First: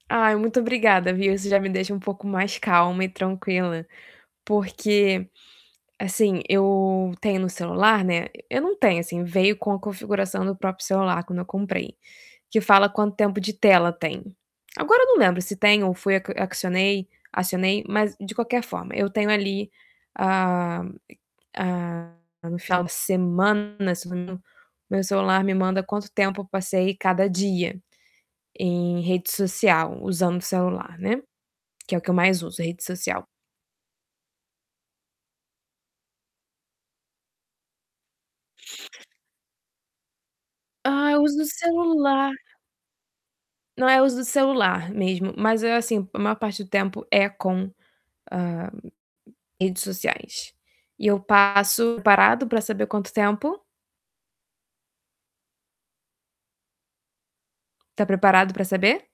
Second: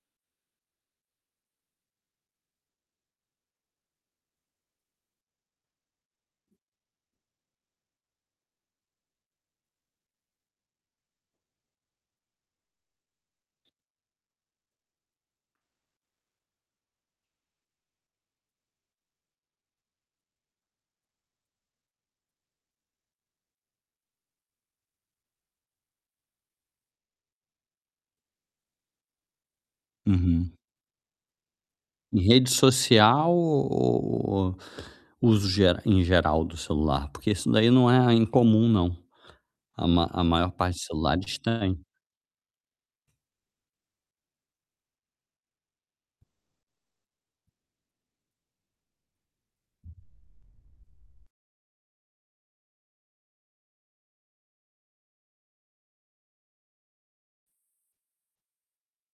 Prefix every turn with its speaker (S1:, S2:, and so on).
S1: Ai, muito obrigada, viu, isso já me deixa um pouco mais calma e tranquila, porque, assim, eu tenho no celular, né, eu não tenho assim veio com a configuração do próprio celular quando eu comprei, que fala quanto tempo de tela tem. Agora eu não lembro se tem ou foi acionei acionei, mas de qualquer forma eu tenho ali, a a como fala final de semana, meu celular me manda quanto tempo eu passei cada dia, em rede social usando o
S2: Uhum.
S1: celular, né, que é o que eu
S2: Em
S1: mais
S2: rede
S1: uso, rede social.
S2: social ou ou ou uso e em geral do celular, porque isso daí né a incomum não, a a maior parte de
S1: Ah, eu
S2: celulares
S1: uso
S2: tem.
S1: celular. Não, é, uso do celular mesmo mas é assim, maior parte do tempo é com, hã, redes sociais. E eu passo preparado pra saber quanto tempo? Tá preparado pra saber?